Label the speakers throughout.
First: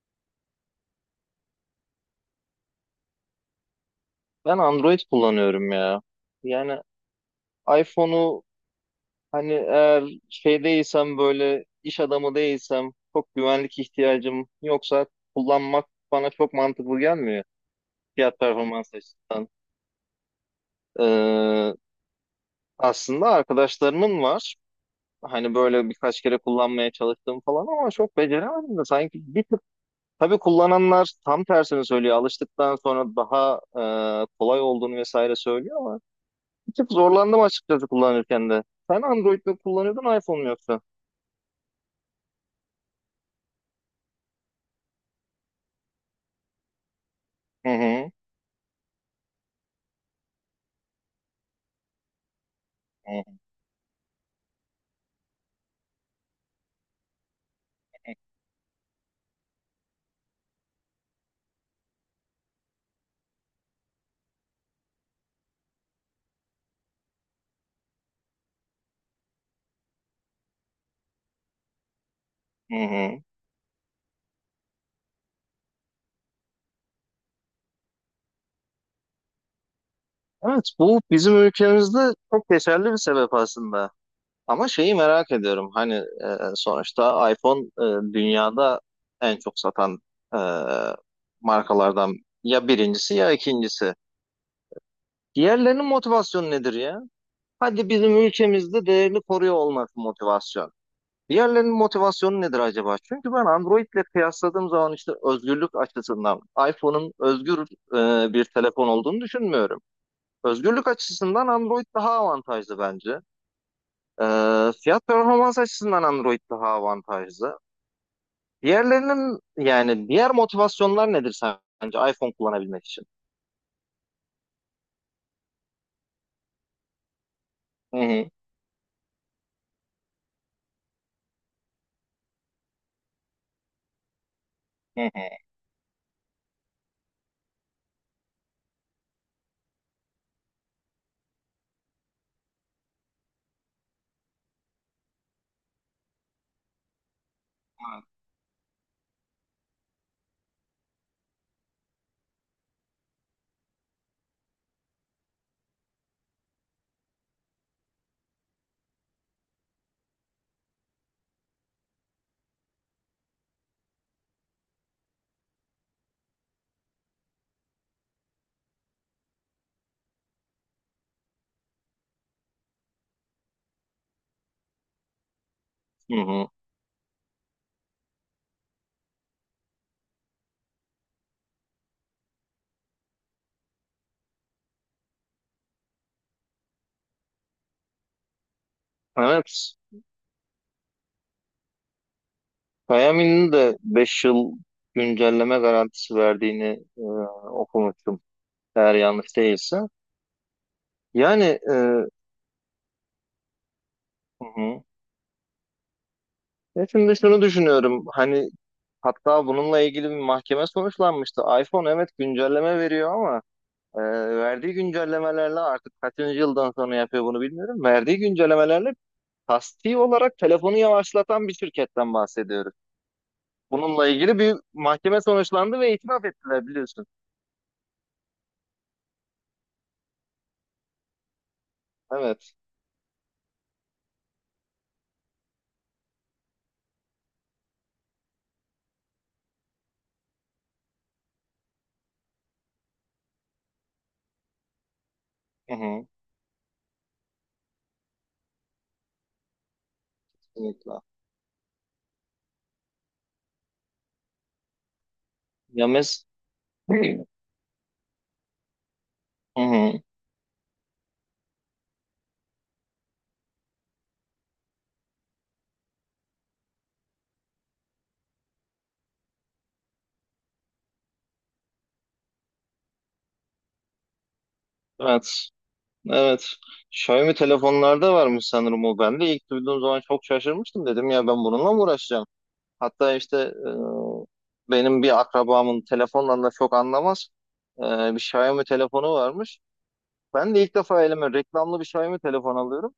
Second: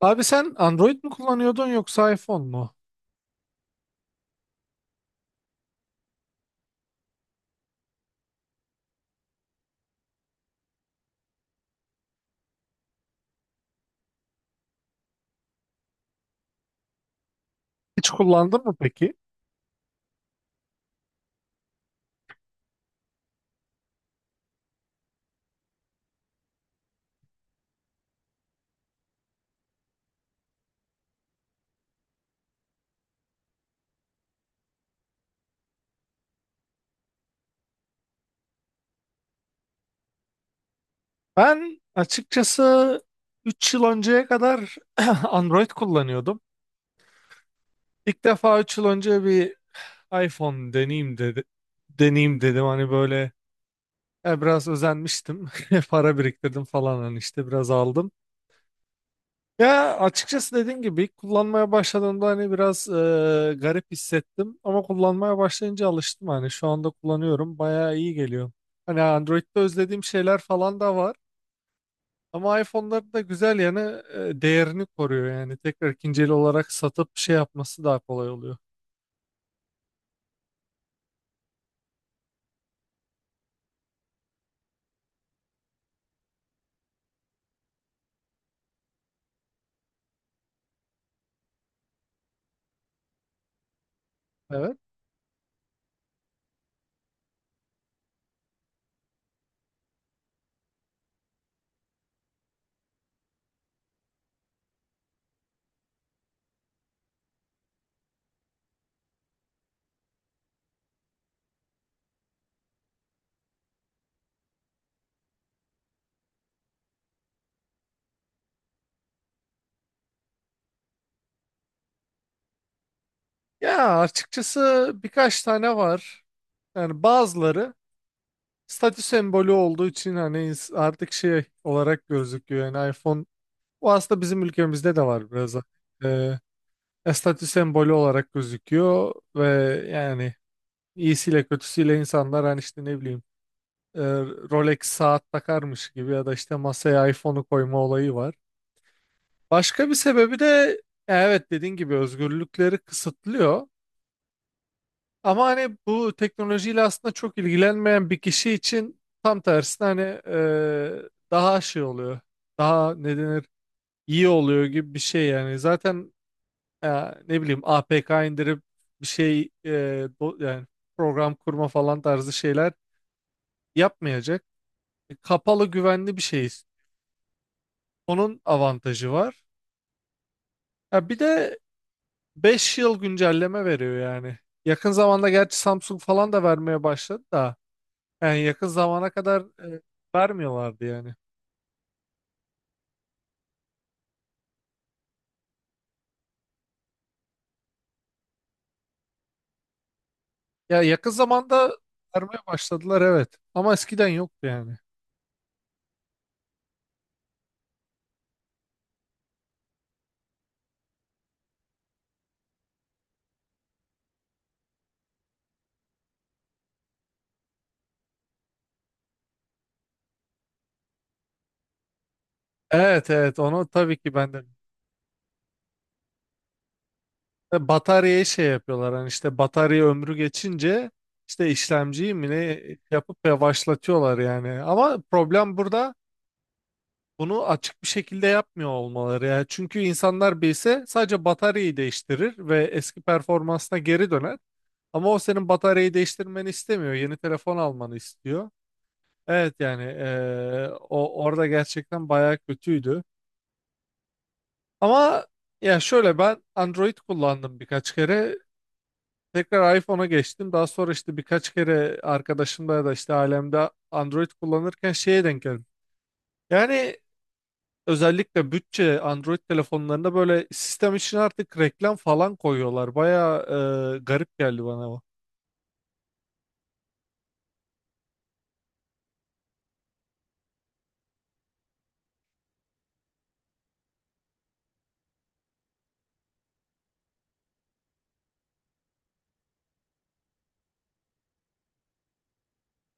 Speaker 1: Abi sen Android mi kullanıyordun yoksa iPhone mu?
Speaker 2: Ben Android kullanıyorum ya. Yani iPhone'u hani eğer şey değilsem böyle iş adamı değilsem çok güvenlik ihtiyacım yoksa kullanmak bana çok mantıklı gelmiyor
Speaker 1: Hiç
Speaker 2: fiyat
Speaker 1: kullandın mı
Speaker 2: performans
Speaker 1: peki?
Speaker 2: açısından. Ee, Aslında arkadaşlarımın var. Hani böyle birkaç kere kullanmaya çalıştım falan ama çok beceremedim de sanki bir tık tabii kullananlar tam tersini söylüyor. Alıştıktan sonra daha kolay olduğunu vesaire söylüyor ama bir tık zorlandım açıkçası kullanırken de. Sen Android mi kullanıyordun iPhone mu yoksa?
Speaker 1: Ben açıkçası 3 yıl önceye kadar Android kullanıyordum.
Speaker 2: Hı hı.
Speaker 1: İlk defa 3 yıl önce bir iPhone deneyeyim dedi. Deneyeyim dedim hani böyle
Speaker 2: Hı
Speaker 1: biraz özenmiştim. Para biriktirdim falan hani işte biraz aldım. Ya açıkçası dediğim gibi ilk kullanmaya başladığımda hani biraz garip hissettim ama kullanmaya başlayınca alıştım hani şu anda kullanıyorum bayağı iyi geliyor. Hani Android'de özlediğim şeyler falan da var ama
Speaker 2: hı.
Speaker 1: iPhone'ların da
Speaker 2: Hı.
Speaker 1: güzel yanı değerini koruyor yani tekrar ikinci el olarak satıp şey yapması daha kolay oluyor.
Speaker 2: Evet, bu bizim ülkemizde çok geçerli bir sebep aslında. Ama şeyi merak ediyorum. Hani sonuçta iPhone dünyada en çok satan e, markalardan ya birincisi ya ikincisi.
Speaker 1: Evet.
Speaker 2: Diğerlerinin motivasyonu nedir ya? Hadi bizim ülkemizde değerini koruyor olması motivasyon. Diğerlerinin motivasyonu nedir acaba? Çünkü ben Android'le kıyasladığım zaman işte özgürlük açısından iPhone'un özgür bir telefon olduğunu düşünmüyorum. Özgürlük açısından Android daha avantajlı bence. E, Fiyat performans açısından Android daha avantajlı. Diğerlerinin yani diğer motivasyonlar nedir sence iPhone kullanabilmek için?
Speaker 1: Ya açıkçası birkaç tane var. Yani bazıları
Speaker 2: Hı hı.
Speaker 1: statü sembolü olduğu için hani artık şey olarak gözüküyor. Yani iPhone. Bu aslında bizim ülkemizde
Speaker 2: Hı
Speaker 1: de
Speaker 2: hı.
Speaker 1: var biraz da. Ee, statü sembolü olarak gözüküyor ve yani iyisiyle kötüsüyle insanlar hani işte ne bileyim e, Rolex saat takarmış gibi ya da işte masaya iPhone'u koyma olayı var. Başka bir sebebi de evet dediğin gibi özgürlükleri kısıtlıyor. Ama hani bu teknolojiyle aslında çok ilgilenmeyen bir kişi için tam tersine hani e, daha şey oluyor. Daha ne denir iyi oluyor gibi bir şey yani. Zaten e, ne bileyim APK indirip bir şey yani program kurma falan tarzı şeyler yapmayacak. Kapalı
Speaker 2: Hı
Speaker 1: güvenli bir
Speaker 2: hı.
Speaker 1: şeyiz. Onun avantajı var. Ya bir de 5 yıl güncelleme veriyor yani. Yakın zamanda gerçi Samsung falan da vermeye başladı da yani yakın zamana kadar
Speaker 2: Evet.
Speaker 1: e, vermiyorlardı yani.
Speaker 2: Xiaomi'nin de 5 yıl güncelleme garantisi verdiğini e, okumuştum. Eğer yanlış değilse.
Speaker 1: Ya yakın
Speaker 2: Yani
Speaker 1: zamanda
Speaker 2: hı
Speaker 1: vermeye başladılar evet ama eskiden yoktu yani.
Speaker 2: hı. Ya şimdi şunu düşünüyorum. Hani hatta bununla ilgili bir mahkeme sonuçlanmıştı. iPhone evet güncelleme veriyor ama e, verdiği güncellemelerle artık kaçıncı yıldan sonra yapıyor bunu bilmiyorum. Verdiği güncellemelerle kasti olarak telefonu yavaşlatan bir şirketten bahsediyoruz.
Speaker 1: Evet, evet, onu tabii
Speaker 2: Bununla
Speaker 1: ki ben
Speaker 2: ilgili
Speaker 1: de.
Speaker 2: bir mahkeme sonuçlandı ve itiraf ettiler biliyorsun.
Speaker 1: Ve bataryayı şey yapıyorlar hani işte batarya ömrü geçince işte işlemciyi mi
Speaker 2: Evet.
Speaker 1: ne yapıp yavaşlatıyorlar yani. Ama problem burada bunu açık bir şekilde yapmıyor olmaları yani. Çünkü insanlar bilse sadece bataryayı değiştirir ve eski performansına geri döner. Ama o senin
Speaker 2: Hı
Speaker 1: bataryayı
Speaker 2: hı.
Speaker 1: değiştirmeni istemiyor. Yeni telefon almanı istiyor. Evet yani
Speaker 2: Kesinlikle.
Speaker 1: o orada gerçekten bayağı kötüydü. Ama ya
Speaker 2: Ya
Speaker 1: şöyle
Speaker 2: mes-
Speaker 1: ben Android
Speaker 2: Hı
Speaker 1: kullandım birkaç kere. Tekrar
Speaker 2: hı.
Speaker 1: iPhone'a geçtim. Daha sonra işte birkaç kere arkadaşımda ya da işte ailemde Android kullanırken şeye denk geldim. Yani özellikle bütçe Android telefonlarında böyle sistem için artık reklam falan koyuyorlar. Bayağı garip geldi bana bu.
Speaker 2: Evet. Evet. Xiaomi telefonlarda varmış sanırım o. Ben de ilk duyduğum zaman çok şaşırmıştım. Dedim ya, ben bununla mı uğraşacağım? Hatta işte benim bir akrabamın telefondan da çok anlamaz. e, Bir Xiaomi telefonu varmış. Ben de ilk defa elime reklamlı bir Xiaomi telefon alıyorum.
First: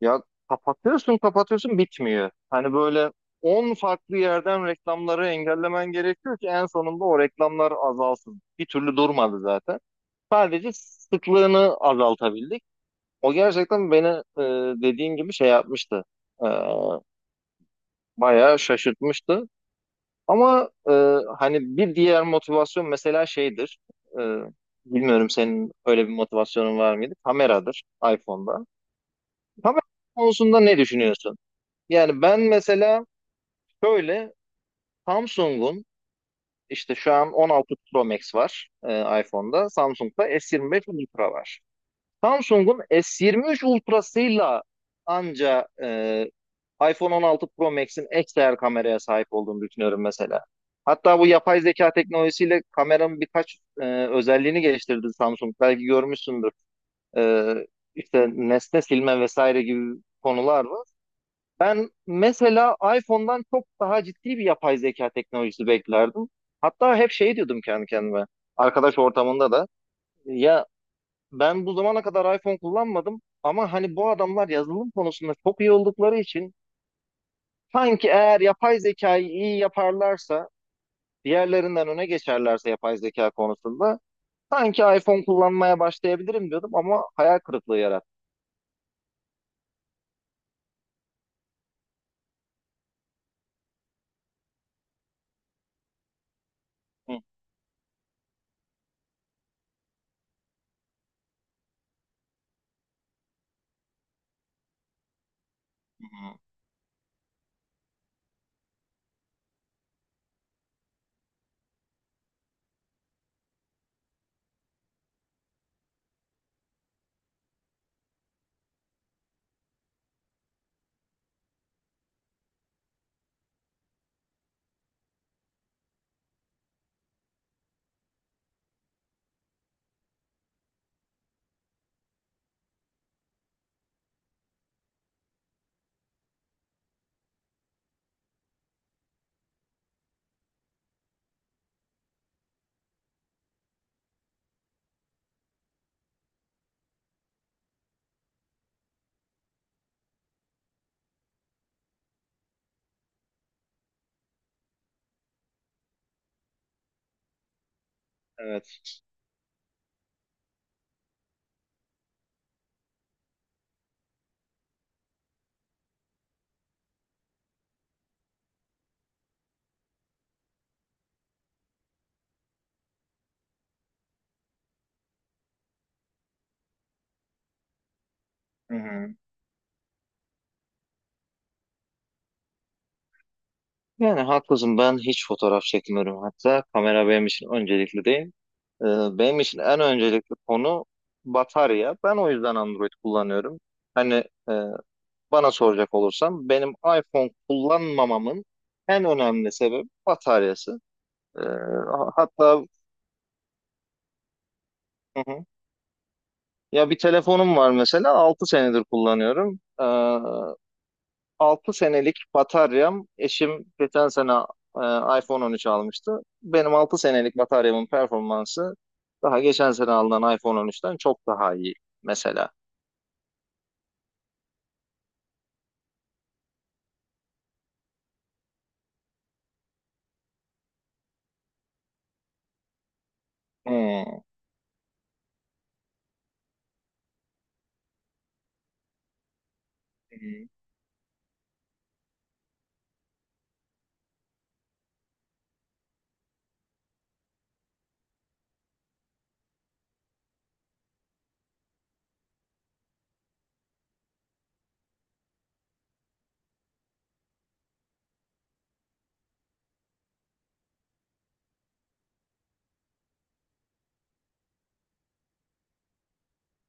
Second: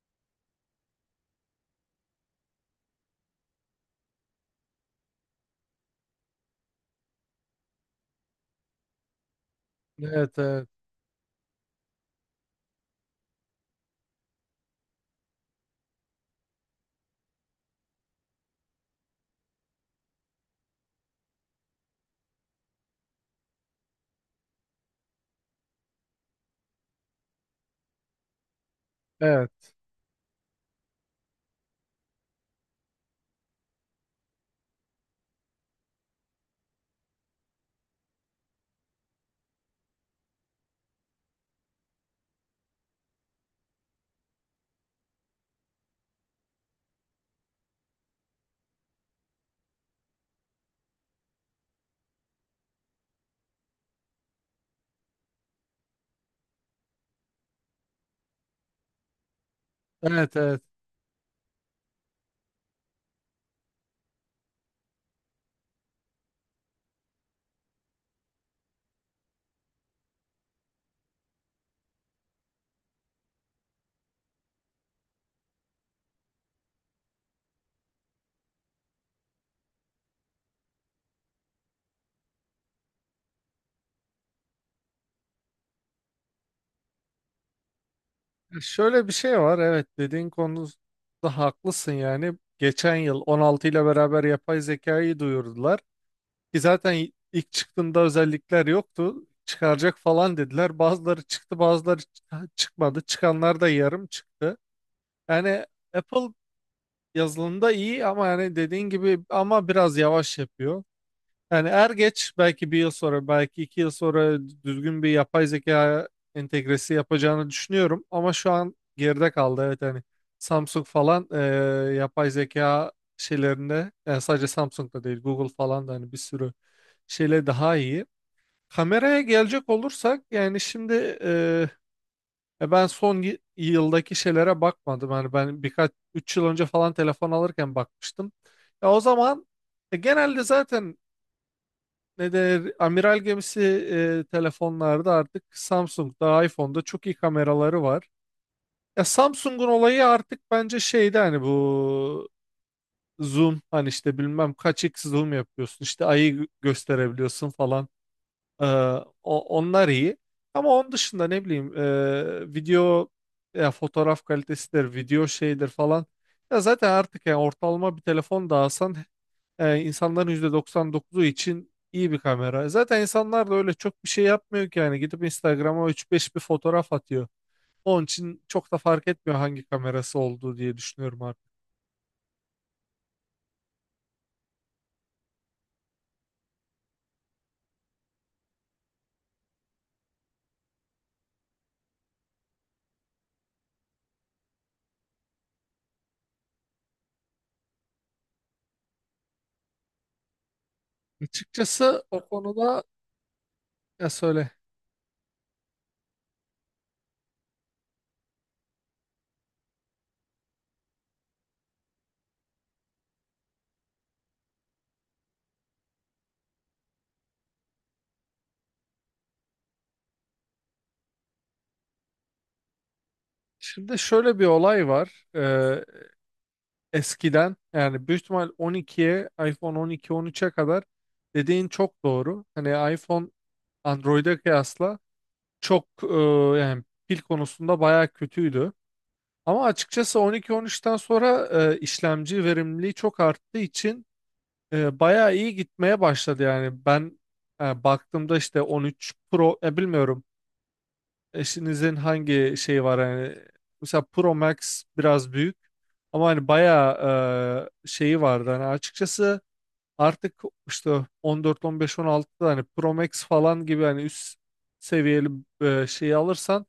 Speaker 2: Ya, kapatıyorsun kapatıyorsun bitmiyor. Hani böyle 10 farklı yerden reklamları engellemen gerekiyor ki en sonunda o reklamlar azalsın. Bir türlü durmadı zaten.
Speaker 1: Evet, evet,
Speaker 2: Sadece sıklığını azaltabildik. O gerçekten beni e, dediğin gibi şey yapmıştı. E, Bayağı şaşırtmıştı. Ama hani bir diğer motivasyon mesela şeydir. E, Bilmiyorum senin öyle bir motivasyonun var mıydı? Kameradır iPhone'da.
Speaker 1: evet,
Speaker 2: Kamera konusunda ne düşünüyorsun? Yani ben mesela şöyle Samsung'un işte şu an 16 Pro Max var iPhone'da. Samsung'da S25 Ultra var. Samsung'un S23 Ultra'sıyla anca iPhone 16 Pro Max'in XR kameraya sahip olduğunu düşünüyorum mesela. Hatta bu yapay zeka teknolojisiyle kameranın birkaç özelliğini geliştirdi Samsung. Belki görmüşsündür. E, işte nesne silme vesaire gibi
Speaker 1: evet, evet.
Speaker 2: konular var. Ben mesela iPhone'dan çok daha ciddi bir yapay zeka teknolojisi beklerdim. Hatta hep şey diyordum kendi kendime. Arkadaş ortamında da. Ya, ben bu zamana kadar iPhone kullanmadım ama hani bu adamlar yazılım konusunda çok iyi oldukları için sanki eğer yapay zekayı iyi yaparlarsa, diğerlerinden öne geçerlerse yapay zeka konusunda sanki iPhone kullanmaya başlayabilirim diyordum ama hayal kırıklığı yarattı.
Speaker 1: Şöyle bir şey var. Evet, dediğin konuda haklısın yani. Geçen yıl 16 ile beraber yapay zekayı duyurdular. Ki zaten
Speaker 2: Hı, hı,
Speaker 1: ilk çıktığında özellikler yoktu. Çıkaracak falan dediler. Bazıları çıktı, bazıları çıkmadı. Çıkanlar da yarım çıktı. Yani Apple
Speaker 2: hı.
Speaker 1: yazılımda iyi ama yani dediğin gibi ama biraz yavaş yapıyor. Yani er geç belki bir yıl sonra, belki iki yıl sonra düzgün bir yapay zeka entegresi yapacağını düşünüyorum. Ama şu an geride kaldı. Evet hani Samsung falan yapay zeka şeylerinde yani sadece Samsung'da değil Google falan da hani bir sürü şeyle daha iyi. Kameraya gelecek olursak yani şimdi e, ben son yıldaki şeylere bakmadım. Yani ben birkaç 3 yıl önce falan telefon alırken bakmıştım. Ya o zaman genelde zaten ne der amiral gemisi telefonlarda artık Samsung'da iPhone'da çok iyi kameraları var. Ya Samsung'un olayı artık bence şeyde hani bu zoom hani işte bilmem kaç x zoom yapıyorsun işte ayı gösterebiliyorsun falan. Ee,
Speaker 2: Evet.
Speaker 1: onlar iyi. Ama onun dışında ne bileyim video ya fotoğraf kalitesidir, video şeydir falan. Ya zaten artık yani ortalama bir telefon da alsan insanların %99'u için iyi bir kamera. Zaten insanlar da öyle çok bir şey yapmıyor ki yani gidip Instagram'a 3-5 bir fotoğraf atıyor. Onun için çok
Speaker 2: Hı
Speaker 1: da fark
Speaker 2: hı.
Speaker 1: etmiyor hangi kamerası olduğu diye düşünüyorum artık.
Speaker 2: Yani haklısın, ben hiç fotoğraf çekmiyorum, hatta kamera benim için öncelikli değil. Ee, Benim için en öncelikli konu batarya. Ben o yüzden Android kullanıyorum. Hani e, bana soracak olursam benim iPhone kullanmamamın en önemli sebebi bataryası.
Speaker 1: Açıkçası o
Speaker 2: Hatta,
Speaker 1: konuda ya söyle.
Speaker 2: hı hı. Ya, bir telefonum var mesela 6 senedir kullanıyorum. 6 senelik bataryam, eşim geçen sene iPhone 13 almıştı. Benim 6 senelik bataryamın performansı daha geçen sene alınan iPhone 13'ten çok daha iyi mesela.
Speaker 1: Şimdi şöyle bir olay var. Eskiden yani büyük ihtimal 12'ye iPhone 12 13'e kadar dediğin çok doğru. Hani iPhone
Speaker 2: Hmm.
Speaker 1: Android'e kıyasla çok yani pil konusunda bayağı kötüydü. Ama açıkçası
Speaker 2: Hmm.
Speaker 1: 12 13'ten sonra işlemci verimliliği çok arttığı için bayağı iyi gitmeye başladı yani. Ben baktığımda işte 13 Pro bilmiyorum eşinizin hangi şeyi var hani mesela Pro Max biraz büyük ama hani bayağı şeyi vardı hani açıkçası artık işte 14 15 16'da hani Pro Max falan gibi hani üst seviyeli şeyi alırsan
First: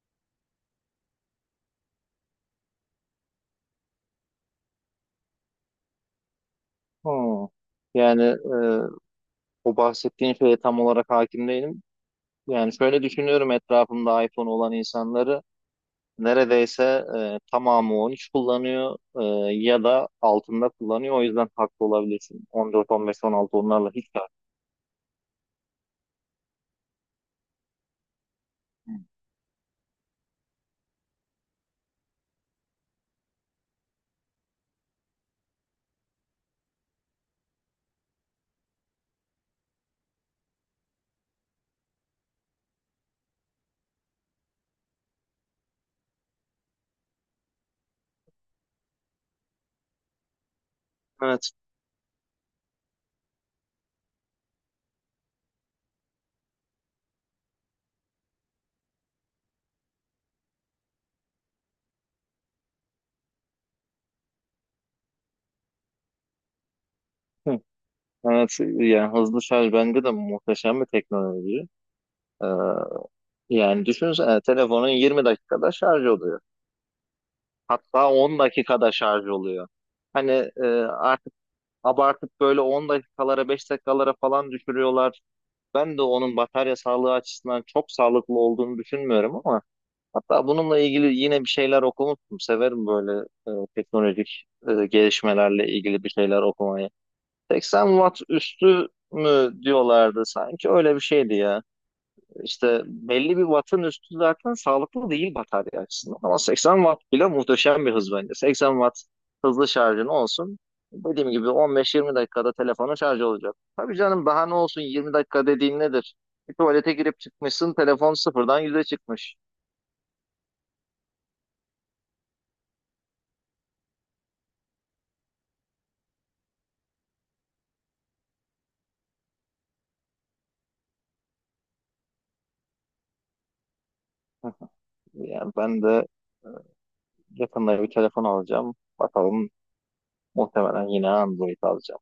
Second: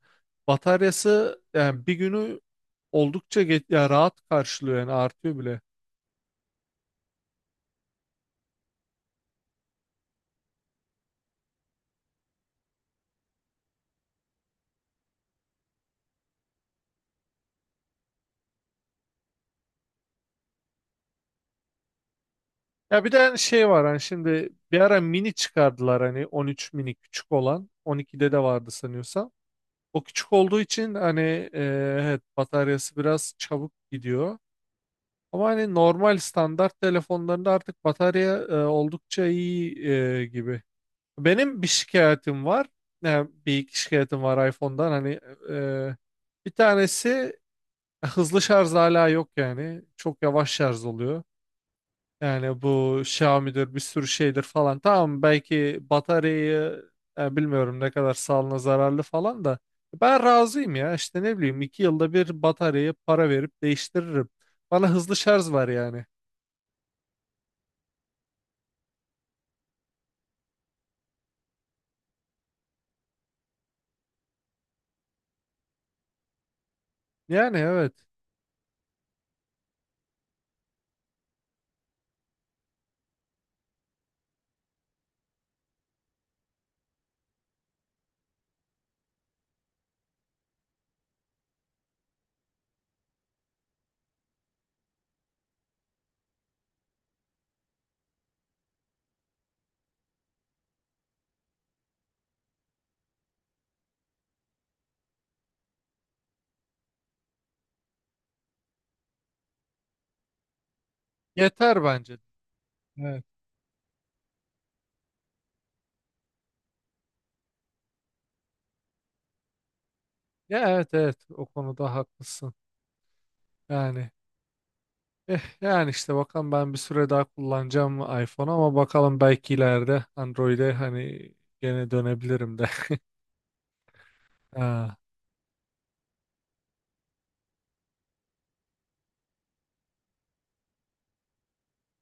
Speaker 1: bataryası yani bir günü oldukça geç, ya rahat karşılıyor yani artıyor bile.
Speaker 2: Hmm. Yani o bahsettiğin şeye tam olarak hakim değilim. Yani şöyle düşünüyorum, etrafımda iPhone olan insanları neredeyse tamamı 13 kullanıyor, ya da altında kullanıyor. O yüzden haklı olabilirsin. 14,
Speaker 1: Ya bir de
Speaker 2: 15,
Speaker 1: hani
Speaker 2: 16
Speaker 1: şey var
Speaker 2: onlarla
Speaker 1: hani
Speaker 2: hiç
Speaker 1: şimdi bir ara mini çıkardılar hani 13 mini küçük olan 12'de de vardı
Speaker 2: tartışmam.
Speaker 1: sanıyorsam. O küçük olduğu için hani e, evet bataryası biraz çabuk gidiyor. Ama hani normal standart telefonlarında artık batarya oldukça iyi gibi. Benim bir şikayetim var. Yani bir iki şikayetim var iPhone'dan. Hani e, bir tanesi hızlı şarj hala yok yani. Çok yavaş şarj oluyor.
Speaker 2: Evet.
Speaker 1: Yani bu Xiaomi'dir bir sürü şeydir falan. Tamam belki bataryayı bilmiyorum ne kadar sağlığına zararlı falan da. Ben razıyım ya işte ne bileyim 2 yılda bir bataryayı para verip değiştiririm. Bana hızlı şarj var yani.
Speaker 2: Hı. Evet, yani hızlı şarj bence de muhteşem bir teknoloji. E, Yani düşünsene, telefonun 20 dakikada şarj oluyor.
Speaker 1: Yani evet
Speaker 2: Hatta 10 dakikada şarj oluyor. Hani e, artık abartıp böyle 10 dakikalara 5 dakikalara falan düşürüyorlar. Ben de onun batarya sağlığı açısından çok sağlıklı olduğunu düşünmüyorum ama hatta bununla ilgili yine bir şeyler okumuştum. Severim böyle teknolojik gelişmelerle ilgili bir şeyler okumayı. 80 watt üstü mü diyorlardı sanki, öyle bir şeydi ya. İşte belli bir wattın üstü zaten sağlıklı değil batarya açısından. Ama 80 watt bile muhteşem bir hız bence. 80 watt hızlı şarjın olsun. Dediğim gibi
Speaker 1: yeter
Speaker 2: 15-20
Speaker 1: bence.
Speaker 2: dakikada telefonun şarj
Speaker 1: Evet.
Speaker 2: olacak. Tabii canım, daha ne olsun, 20 dakika dediğin nedir? Bir tuvalete girip çıkmışsın, telefon sıfırdan yüze çıkmış.
Speaker 1: Ya, evet, evet, o konuda haklısın. Yani yani işte bakalım ben bir süre daha kullanacağım iPhone'u ama bakalım belki ileride Android'e hani gene dönebilirim de. Ha.
Speaker 2: Yani ben de yakında bir telefon alacağım. Bakalım, muhtemelen yine Android alacağım.